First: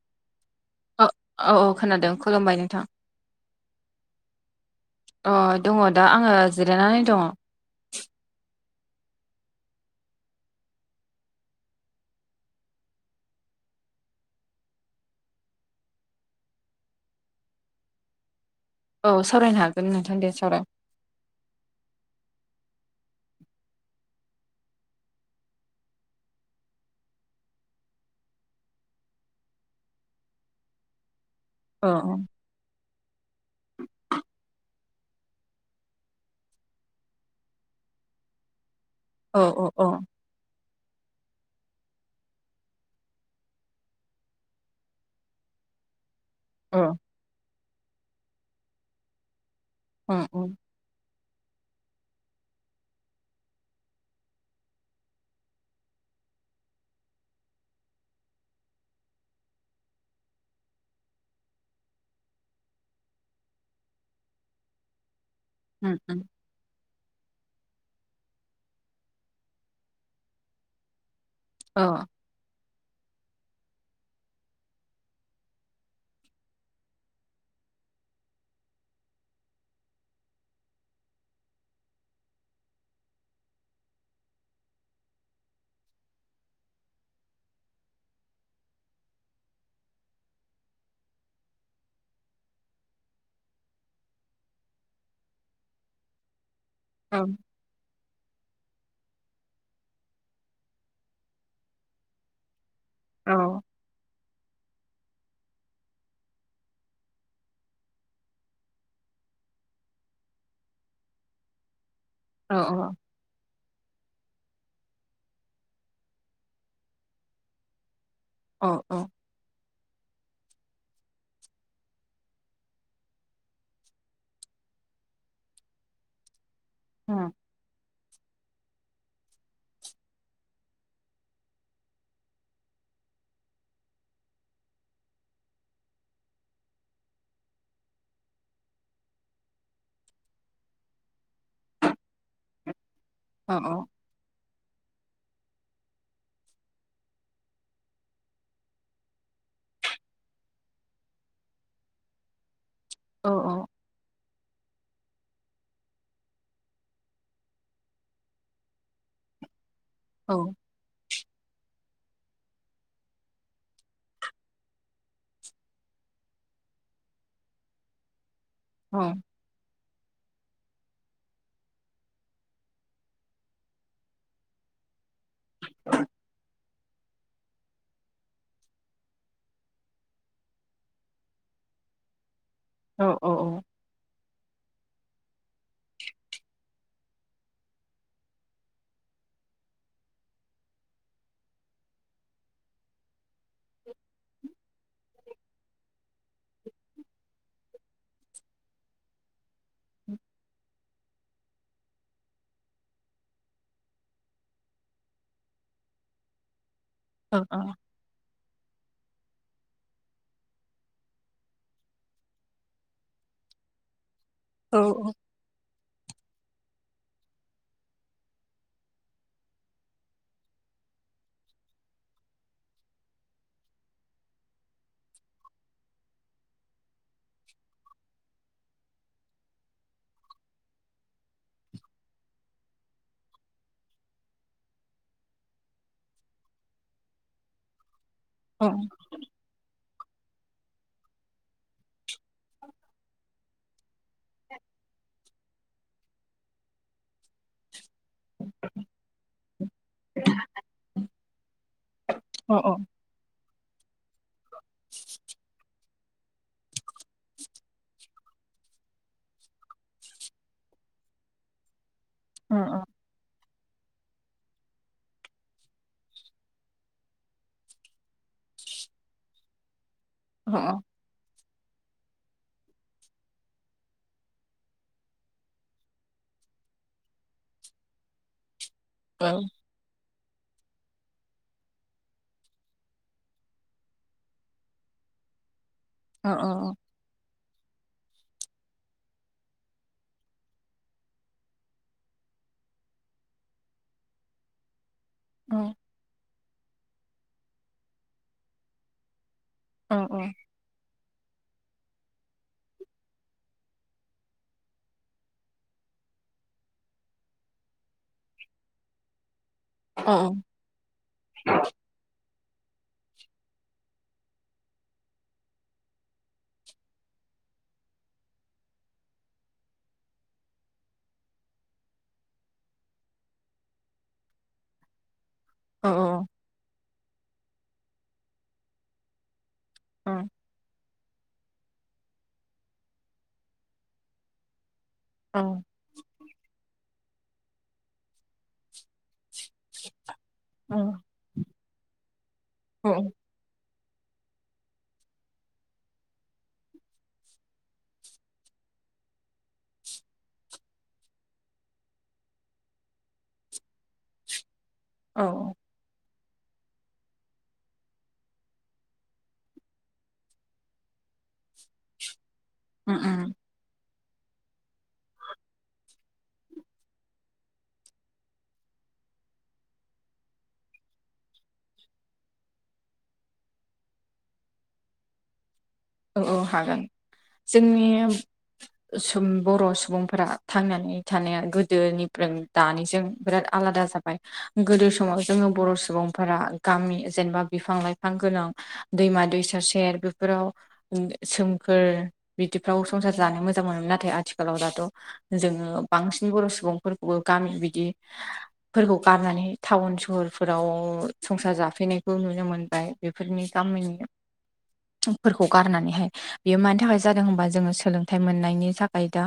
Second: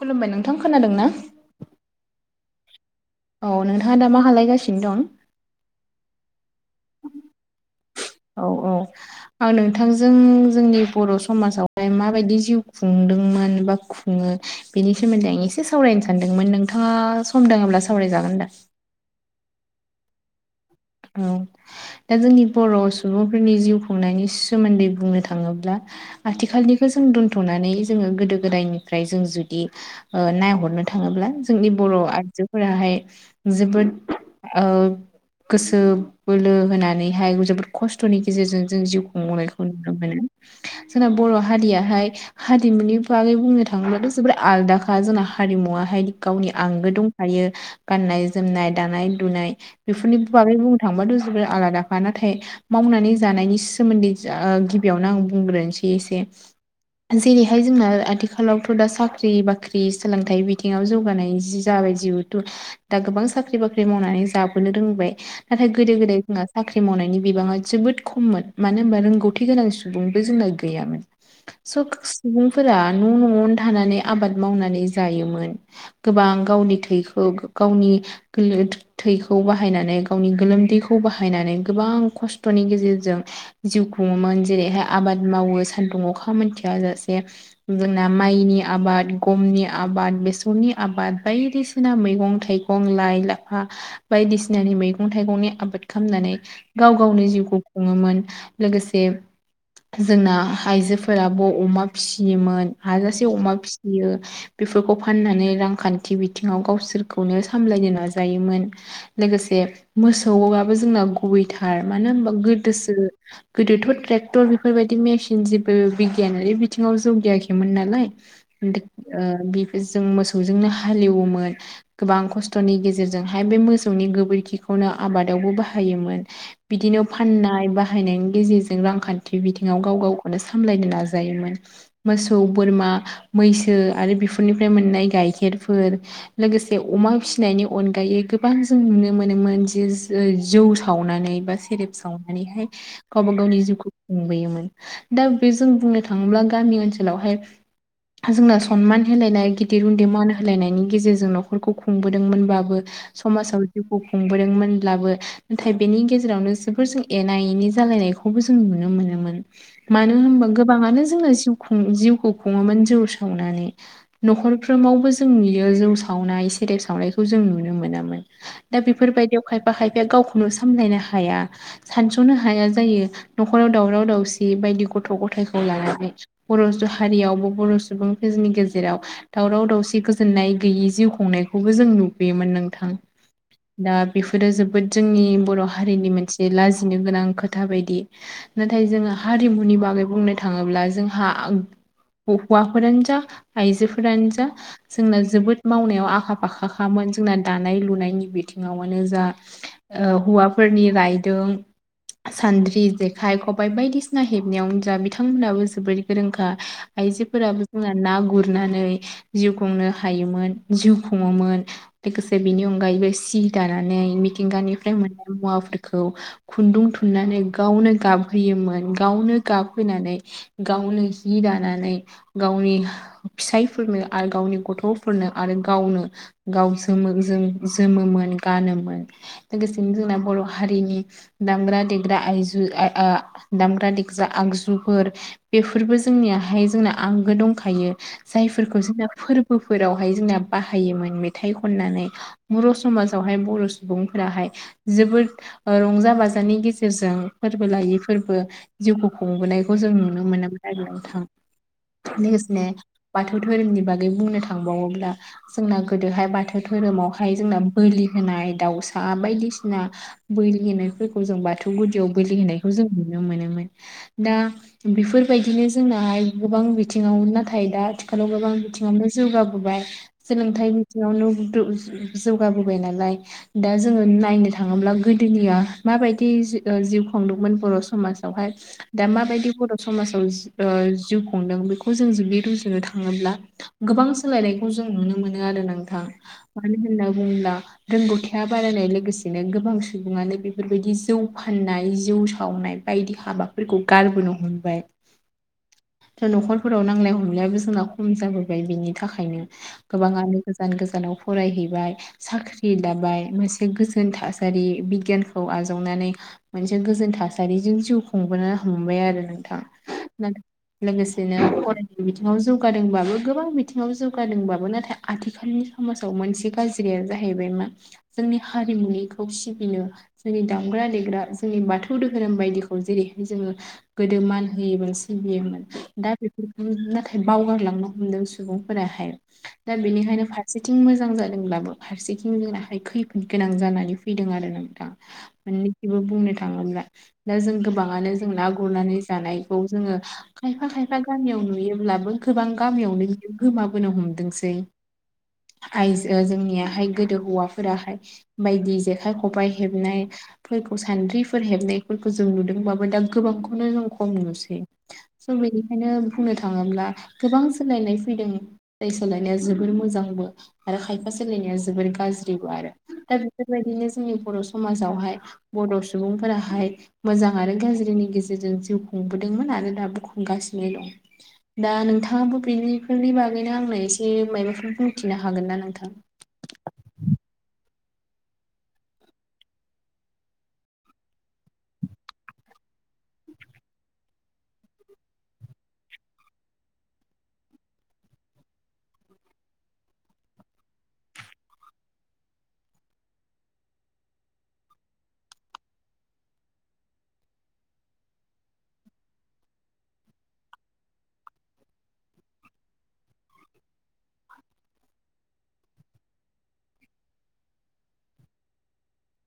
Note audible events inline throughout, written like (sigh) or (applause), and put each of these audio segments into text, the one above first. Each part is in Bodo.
खलुमबाय नों औ औ औ खोनादों खुलुमबाय नोंथां। औ नोंथाङा दा मा खालायगासिनो? दं अ दङ' दा आङो जिरायनानै दङ'। औ औ आं नोंथांजों जोंनि बर' समाजावहाय माबायदि जिउ खुंदोंमोन बा खुं खुङो बेनि सोमोन्दै आं इसे सावरायनो सानदोंमोन नोंथाङा सम दोङोब्ला सावरायजागोन दा? औ सावरायनो हागोन नोंथां दे सावराय। औ दा जोंनि बर' सुबुंफोरनि जिउ खुंनायनि सोमोन्दै बुंनो थाङोब्ला आथिखालनिखो जों दोन्थ'नानै जोङो गोदो गोदायनिफ्राय जों जुदि नायहरनो थाङोब्ला जोंनि अ बर' आइजोफोराहाय जोबोद गोसो बोलो होनानैहाय जोबोद खस्थ'नि गेजेरजों जों जिउ अ खुंबनायखौ अ नुनो मोनो। जोंना बर' हारियाहाय हारिमुनि बागै बुंनो थाङोब्लाथ' जबोद आलादाखा जोंना हारिमु मुवाहाय गावनि अ आंगो दंखायो गाननाय-जोमनाय, दानाय-लुनाय अ बुंनो थांबाथ' जोबोर आलादाखा नाथाय मावनानै जानायनि सोमोन्दै गिबियावनो ओ आं बुंग्रोनि इसे इसे जेरैहाय जोंना आथिखालावथ' दा साख्रि बाख्रि सोलोंथाइ बिथिङाव जौगानाय जि जा जिउतु दा गोबां साख्रि बाख्रि मावनानै जाबोनो रोंबाय नाथाय गोदो उम गोदाय जों साख्रि मावनायनि बिबाङा जोबोद खममोन मानो होनबा रोंगौथि गोनां सुबुंबो जोंना गैयामोन। अ सख औ सुबुं फोरा न' न'आवनो थानानै आबाद मावनानै जायोमोन गोबां गावनि थैखौ गावनि गोल थैखौ बाहायनानै गावनि गोलोमदैखौ बाहायनानै गोबां खस्थ'नि गेजेरजों जिउ खुङोमोन जेरैहाय आबाद आबाद मावो सान्दुं अखा मोनथिया जासे जोंना माइनि आबाद गमनि आबाद बेसरनि आबाद बायदिसिना मैगं-थाइगं, लाइ-लाफा बायदिसिनानि मैगं मैगं-थाइगंनि आबाद खामनानै गाव औ गावनि जिउखौ खुङोमोन लोगोसे जोंना आइजोफोराबो अमा फिसियोमोन हाजासे औ अमा फिसियो बेफोरखौ फाननानै रांखान्थि बिथिङाव गावसोरखौनो सामलायनो नाजायोमोन लोगोसे मोसौआबो जोंना गुबैथार मानो होनबा औ गोदोसो गोदोथ' ट्रेक क्टर बेफोरबायदि मेसिन जेबो बिगियानारि बिथिङाव जौगायाखैमोन नालाय अ अ बेफोर जों मोसौ मोसौजोंनो हालेवोमोन गोबां खस्थ'नि गेजेरजोंहाय बे मोसौनि गोबोरखि खौनो आबादावबो बाहायोमोन बिदिनो अ फाननाय बाहायनाय गेजेरजों रांखान्थि बिथिङाव गाव गावखौनो सामलायनो नाजायोमोन मोसौ बोरमा मैसो आरो बेफोरनिफ्राय मोननाय गाइखेरफोर लोगोसे अमा फिसिनायनि अनगायै गोबां जों नुनो मोनोमोन जे जौ सावनानै बा सेरेब सावनानैहाय गावबा अ औ गावनि जिउखौ खुंबोयोमोन दा बे जों बुंनो थाङोब्ला गामि ओनसोलावहाय जोंनो सनमान होलायनाय गिदिर उनदै मान होलायनायनि गेजेरजों न'खरखौ खुंबोदोंमोनबाबो औ समाजाव बोदोंमोनब्लाबो नाथाय बेनि गेजेरावनो जोबोर जों एना एनि जालायनायखौबो जों नुनो मोनो। मानो होनबा गोबाङानो जोंना जिउखौ खुङोमोन जौ सावनानै न'खरफ्रोमावबो जों नुयो जौ सावनाय बे सावनायखौ जों नुनो मोनोमोन, दा बेफोरबायदियाव खायफा खायफाया गावखौ सामलायनो हाया सानस'नो हाया जायो न'खराव दावराव दावसि बायदि गथ' गथाय (inaudible) बर' हारियावबो बर' सुबुंफोरनि गेजेराव दावराव दावसि गोजोननाय गैयि जिउ खुंनाय खौबो जों नुबोयोमोन नों औ औ औ दा बेफोरो जोबोद जोंनि बर' हारिनि मोनसे लाजिनो गोनां खोथा बायदि नाथाय जोङो हारिमुनि बाग गै बुंनो थाङोब्ला जोंहा हौवाफोरानो जा आइजोफोरानो जा जोंना जोबोद मावनायाव आखा फाखाखामोन जोंना दानाय लुनायनि बिथिङावानो जा हौवाफोरनि रायदों सानद्रि जेखाइ खबाय बायदिसिना हेबनायावनो जा बिथांमोनहाबो जोबोद गोरोंखा औ आइजोफोराबो अ जोंना ना गुरनानै जिउ खुंनो हायोमोन जिउ खुङोमोन लोगोसे बेनि अनगायैबो सि दानानै मिथिंगानिफ्राय मोननाय मुवाफोरखौ खुनदुं थुननानै गावनो गाब होयोमोन गावनो गाब होनानै गावनो जि दानानै गावनि फिसायफोरनो आरो गावनि गथ'फोरनो आरो गावनो (unintelligible) जोमोमोन गानोमोन लोगोसेनो जोंना बर' हारिनि दामग्रा देग्रा आइ दामग्रा देग्रा आगजुफोर बेफोरबो जोंनियाहाय जोंना आंगो दंखायो। जायफोरखौ जोंना फोरबोफोरावहाय जोंना बाहायोमोन मेथाइ खननानै बर' समाजावहाय बर' सुबुंफोराहाय जोबोद रंजा बाजानि गेजेरजों फोरबो लायै फोरबो जिउखौ खुंबोनायखौ जों नुनो मोन अ औ अ लोगोसेनो बाथौ थौ धोरोमनि बागै बुंनो थांबावोब्ला जोंना गोदोहाय बाथौ धोरोमाव ओमफाय जोंना बोलि होनाय दाउसा बायदिसिना बोलि होनायफोरखौ जों बाथौ गुदियाव बोलि होनायखौ नुनो मोनोमोन दा बेफोरबायदिनो जोंनाहाय गोबां बिथिङाव नाथाय दा आथिखालाव गोबां बिथिङावनो जौगाबोबाय अ सोलोंथाइ बिथिङावनो जौगाबोबाय नालाय दा जोङो नायनो थाङोब्ला गोदोनिया माबायदि जि जिउ। खुंदोंमोन बर' समाजावहाय दा माबायदि बर' समाजाव। जिउ खुंदों बेखौ जों जुदि रुजुनो थाङोब्ला गोबां सोलायनायखौ जों नुनो मोनो आरो नोंथां। थां। होनना बुङोब्ला रोंगौथिया बारायनाय लोगोसेनो गोबां सुबुङानो बेफोरबायदि जौ फाननाय। जौ सावनाय बायदि हाबाफोरखौ गारबोनो हमबाय। औ। दा न'खरफोराव नांलाय खमलायाबो जोंना खम जाबोबाय बिनि थाखायनो। गोबाङानो गोजान गोजानाव फरायहैबाय। साख्रि लाबाय मोनसे गोजोन थासारि बिगियानखौ आजावनानै मोनसे। गोजोन थासारिजों जिउ खुंबोनो हमबाय आरो। नोंथां लोगोसेनो फराय बिथिङाव जौ -गादोंबाबो गोबां बिथिङाव जौगादोंबाबो नाथाय आथिखालनि समाव मोन‌से। गाज्रिया जाहैबाय मा जोंनि हारिमुनिखौ सिबिनो जोंनि दामग्रा-देग्रा जों जोंनि बाथौ दोहोरोम बायदिखौ जेरैहाय जोङो गोदो मान होयोमोन। सिबियोमोन दा बेफोरखौ नाथाय बावगारलांनो हमदों सुबुंफोराहाय। दा बेनिखायनो फारसेथिं मोजां जादों। होनब्लाबो फारसेथिं जोंनाहाय खैफोद गोनां जानानै फैदों आरो ना नोंथां। अ अ मोननैखौबो बुंनो थाङोब्ला दा जों गोबाङानो जों ना गुरनानै जानाय।। खौ जों खायफा खायफा गामियाव नुयोबो गोबां गामियावनो गोमा बोनो हमदोंसै आइजो जोंनियाहाय गोदो हौवाफोराहाय बायदि जेखाइ खबाइ हेबनायफोरखौ सान द्रिफोर हेबनायफोरखौ जों नुदोंबाबो दा गोबांखौनो जों खम नुसै। स' बेनिखायनो बुंनो थाङोब्ला गोबां सोलायनाय फैदों जाय सोलायनाया जोबोर मोजांबो। आरो खायफा सोलायनाया जोबोर गाज्रिबो आरो दा बेफोरबायदिनो। जोंनि बर' समाजावहाय बर' सुबुंफोराहाय मोजां आरो गाज्रिनि गेजेरजों जिउ खुं -बोदोंमोन आरो दाबो खुंगासिनो दं दा नोंथाङाबो बेनिफोरनि बागैनो आंनो एसे। एसे माबाफोर बुंथिनो हागोन ना नोंथां? औ औ हागोन जोंनि। बर' सुबुंफोरा थांनानै थानाया गोदोनिफ्राय दानिजों। बिराद आलादा जाबाय गोदो समाव जोङो बर' सुबुंफोरा गामि जेनेबा बिफां-लाइफां। बिफां गोनां दैमा-दैसा सेर बेफोराव सोमखोर बिदिफ्राव संसार जानो मोजां मोनोमोन नाथाय आथिखालाव दाथ' जोङो बांसिन बर' सुबुंफोरखौबो गामि बिदिफोरखौ गारनानै टाउन सहरफोराव। संसार जाफैनायखौ नुनो मोनबाय बेफोरनि गामिनिफोरखौ। गारनानैहाय बेयो मानि थाखाय जादों होनबा जोङो सोलोंथाइ मोननायनि थाखाय दा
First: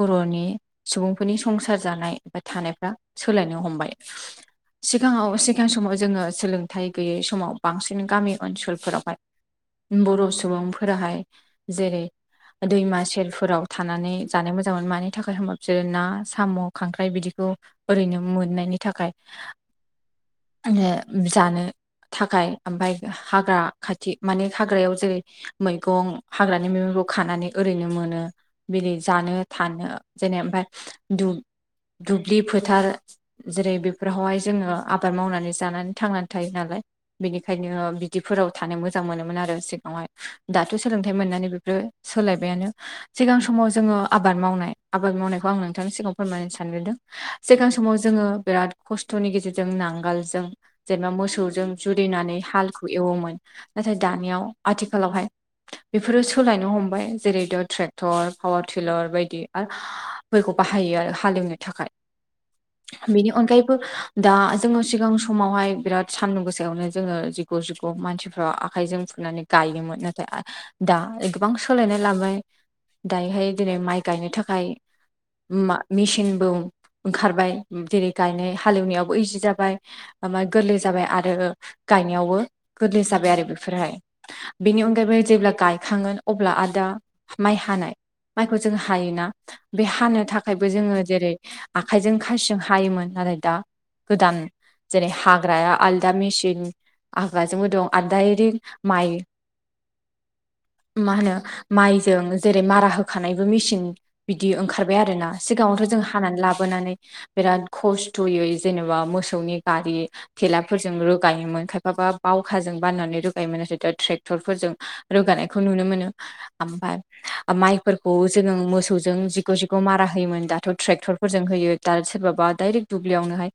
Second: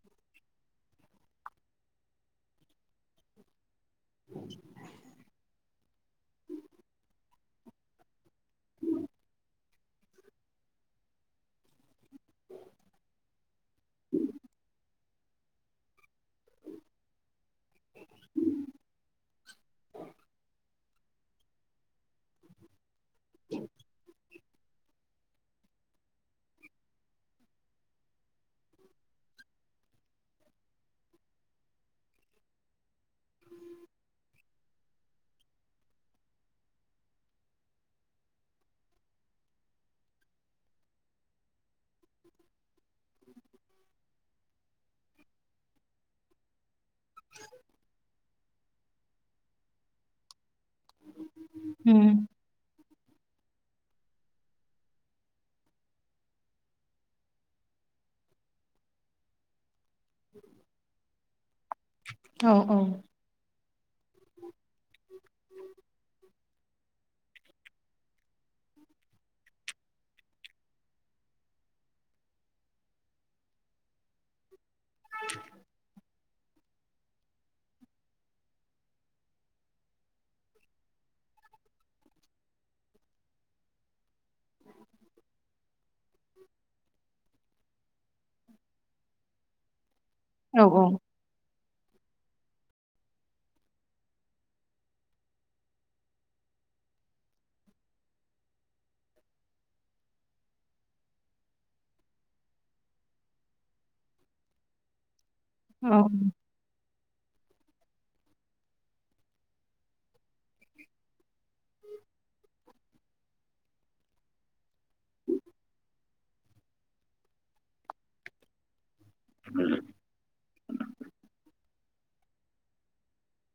बर'नि सुबुंफोरनि संसार जानाय बा थानायफ्रा। सोलायनो हमबाय सिगाङाव सिगां समाव जोङो सोलोंथाइ गैयै समाव। बांसिन गामि ओनसोलफोरावहाय बर' सुबुंफोराहाय जेरै दैमा सेरफोराव थानानै जानो मोजां मोनो मानि थाखाय होनोबा बिसोरो ना साम' खांख्राइ बिदिखौ ओरैनो मोननायनि। थाखाय औ। जानो थाखाय ओमफ्राय हाग्रा खाथि माने हाग्रायाव जेरै मैगं हाग्रानि मैगंफोरखौ खानानै ओरैनो मोनो बिदिनो जानो थानो। बिदिनो ओमफ्राय दु दुब्लि फोथार जेरै बेफोरावहाय जोङो आबाद मावनानै जानानै थांनानै थायो नालाय। बिनिखायनो बिदिफोराव थानो मोजां मोनोमोन आरो सिगाङावहाय। दाथ' सोलोंथाइ मोननानै बेफोरो सोलायबायानो सिगां समाव जोङो आबाद मावनाय आबाद मावनायखौ आं नोंथांनि सिगाङाव फोरमायनो सानग्रोदों सिगां समाव जोङो बिराद खस्थ'नि गेजेरजों नांगोलजों जेनेबा मोसौजों जुरिनानै हालखौ एवोमोन नाथाय दानियाव आथिखाल आथिखालावहाय बेफोरो सोलायनो हमबाय जेरै दा ट्रेक्टर पावार टिलर बायदि आरो बे फोरखौ बाहायो आरो हालेवनो थाखाय औ बेनि अनगायैबो दा जोङो सिगां समावहाय बिराद सान्दुं गोसा यावनो जोङो जिग' जिग' मानसिफ्रा आखाइजों फुनानै गायोमोन आरो दा गोबां सोलायनाय लाबाय। दायोहाय दिनै माइ गायनो थाखाय मेसिनबो ओंखारबाय जेरै गायनाय हालेवनायावबो इजि जाबाय ओमफ्राय गोरलै जाबाय आरो गायनायावबो गोरलै जाबाय आरो बेफोरहाय बेनि अनगायैबो जेब्ला गायखाांगोन अब्ला आदा माइ हानाय माइखौ जों हायोना बे हानो औ थाखायबो जोङो जेरै आखाइजों खासिजों हायोमोन नाथाय दा गोदान जेरै हाग्राया आलदा मेसिन हाग्राजोंबो दं आलदा इदि माइ (inaudible) मा होनो माइजों जेरै मारा होखानायबो मेचिन बिदि ओंखारबाय आरो ना सिगाङावथ' औ जों हानानै लाबोनानै बिराद खस्थ'यै जेनेबा मोसौनि गारि थेलाफोरजों रोगायोमोन खायफाबा बावखाजों बाननानै रोगायोमोन आरो ट्रेक्टर फोरजों रोगानायखौ नुनो मोनो आमफ्राय माइफोरखौ जोङो मोसौजों जिग' जिग' मारा होयोमोन दाथ' ट्रेक्टरफोरजों होयो दा सोरबाबा दडायरेक्ट दुब्लियावनोहाय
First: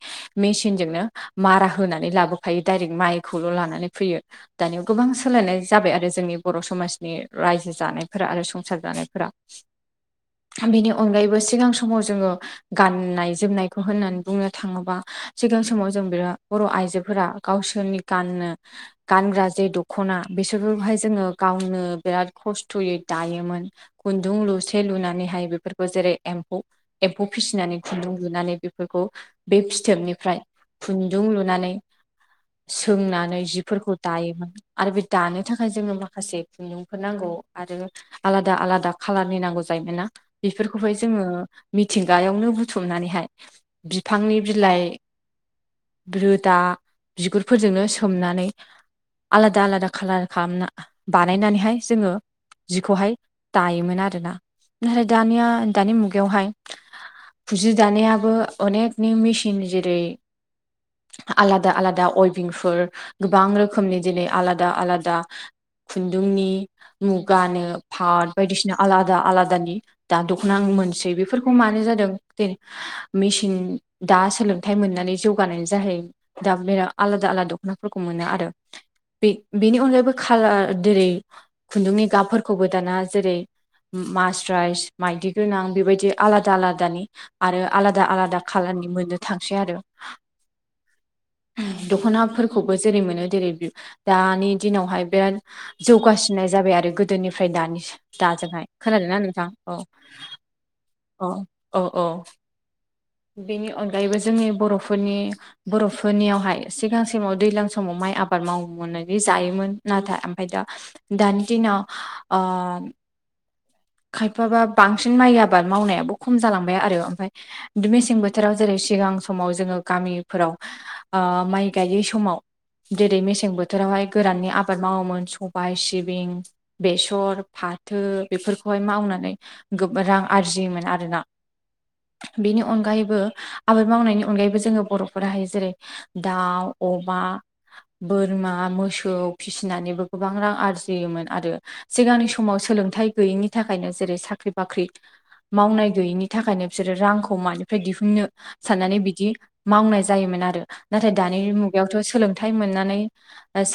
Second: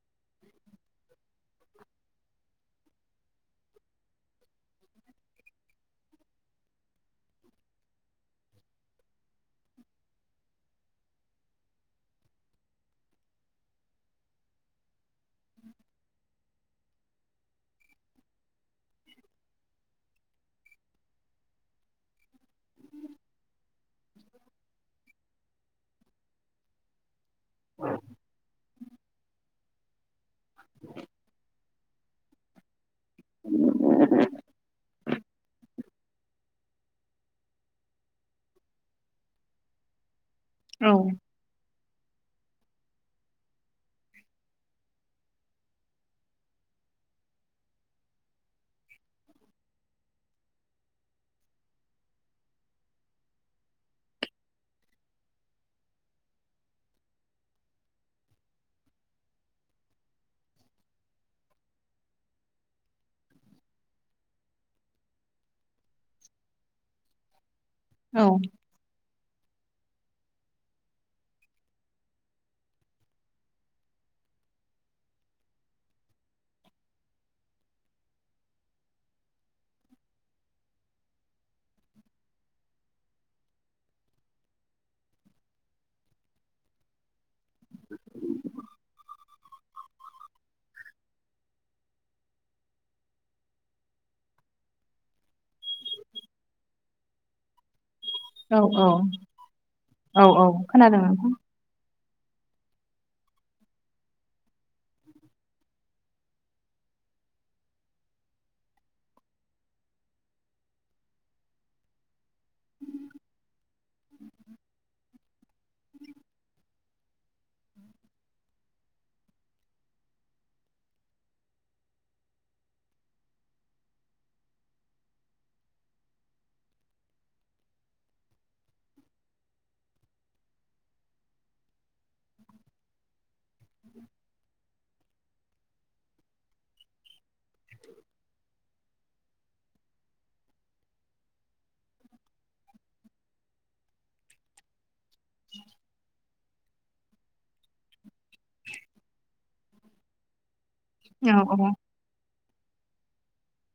मेसिनजोंनो मारा होनानै लाबोफायो दडाइरेक्ट माइखौल' लानानै फैयो दानि गोबां सोलायनाय जाबाय आरो जोंनि बर' समाजनि रायजो जानायफोरा आरो संसार जानायफोरा। बेनि अनगायैबो सिगां समाव जोङो गाननाय जोमनायखौ होननानै बुंनो थाङोबा सिगां समाव जों बिराद बर' आइजोफोरा गावसोरनि गाननो गानग्रा जे दख ना बिसोरहाय जोङो गावनो बिराद खस्थ'यै दायोमोन खुन्दुं लुसे लुनानैहाय बेफोरखौ जेरै एम्फौ एम्फौ फिसिनानै खुन्दुं लुनानै बे बे फिथोबनिफ्राय खुन्दुं लुनानै सोंनानै जिफोरखौ दायोमोन। आरो बे दानो थाखाय जोंनो माखासे खुन्दुंफोर नांगौ आरो आलादा आलादा कालारनि नांगौ जायो। बेफोरखौहाय जोङो मि थिंगायावनो बुथुमनानैहाय बिफांनि बिलाइ रोदा बिगुरफोरजोंनो सोमनानै आलादा आलादा कालार खालामना बानायनानैहाय जोङो जिखौहाय दायोमोन आरोना फ्राय दानिया दानि मुगायावहाय फुजि दानायाबो अनेकनि मेसिन जेरै आलादा आलादा अइभिंफोर गोबां रोखोमनि दिनै आलादा आलादा खुन्दुंनि मुगानो औ फाट बायदिसिना आलादा आलादा दखनाखौ मोनसै बेफोरोखौ मानो‌ जादों जेरै मेसिन (inaudible) सोलोंथाइ मोननानै जौगानायनि जाहै दा बेराद आलादा आलादा दख'नाफोरखौ मोनो आरो (inaudible) बे बेनि अनगायैबो खालार जेरै खुन्दुंनि गाबफोरखौबो दाना जेरै मासराइस माइदि गोनां बेबायदि आलादा आलादानि आरो आलादा आलादा कालार नि मोननो थांसै आरो। (inaudible) दख'नाफोरखौबो जेरै मोनो जेरै दानि दिनावहाय बे जौगासिननाय जाबाय आरो गोदोनिफ्राय दानि औ दाजोंहाय खोनादों ना नोंथां औ औ खोनादों नोंथां औ औ औ बेनि अनगायैबो जोंनि बर'फोरनि बर'फोरनियावहाय सिगांसिमाव दैज्लां समाव मा आबाद मावोननानै जायोमोन नाथाय ओमफ्राय दा दानि दिनाव ओ (inaudible) खायफाबा बांसिन माइ आबाद मावनायाबो खम जालांबाय आरो ओमफ्राय मेसें बोथोराव जेरै सिगां समाव जोङो गामिफोराव माइ गायै समाव जेरै मेसें बोथोरावहाय गोराननि आबाद मावोमोन सबाय सिबिं बेसर फा फाथो बेफोरखौहाय मावनानै गोबां रां आरजियोमोन आरोना (inaudible) बेनि अनगायैबो आबाद मावनायनि अनगायैबो जोङो बर' फोराहाय जेरै दाउ, अमा बोरमा, मोसौ फिसिनानैबो गोबां रां आरजियोमोन आरो सिगांनि समाव सो लोंथाइ गैयैनि थाखायनो जेरै साख्रि बाख्रि मावनाय गैयैनि थाखायनो बिसोरो रांखौ मानिफ्राय दिहुननो साननानै बिदि मावनाय जायोमोन आरो नाथाय औ दानि औ मुगायावथ' सोलों थाइ मोननानै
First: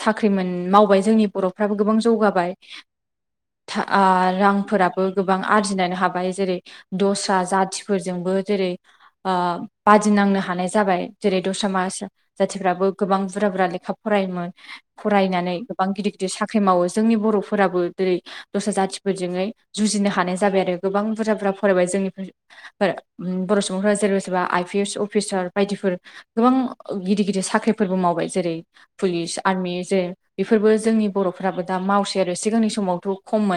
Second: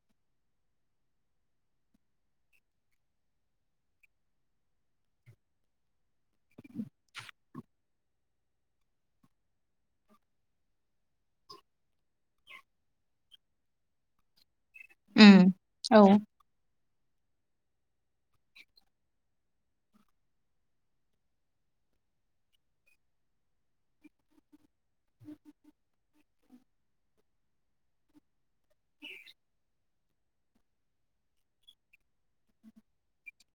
साख्रि मोन मावबाय जोंनि बर'फ्राबो गोबां जौगाबाय ओ रांफोराबो गोबां आरजिनो हाबाय जेरै दस्रा जाथिफोरजोंबो जेरै ओ बादिनांनो हानाय जाबाय जेरै दसा माज जाथिफ्राबो गोबां बुरजा लेखा फरायोमोन फरायनानै गोबां औ गिदिर गिदिर साख्रि मावो जोंनि बर'फोराबो जेरै दस्रा जाथिफोरजों जुजिनो हानाय जाबाय आरो गोबां बुरजा बुरजा फरायबाय (unintelligible) बर' सुबुंफोरा जेरै सोरबा आइ पि एस अफिसार बायदिफोर गोबां गिदिर गिदिर साख्रिफोरबो माव बोबाय जेरै पुलिस आर्मि जेरै बेफोरबो जोंनि बर'फ्राबो दा मावसै आरो सिगांनि समावथ' खममोन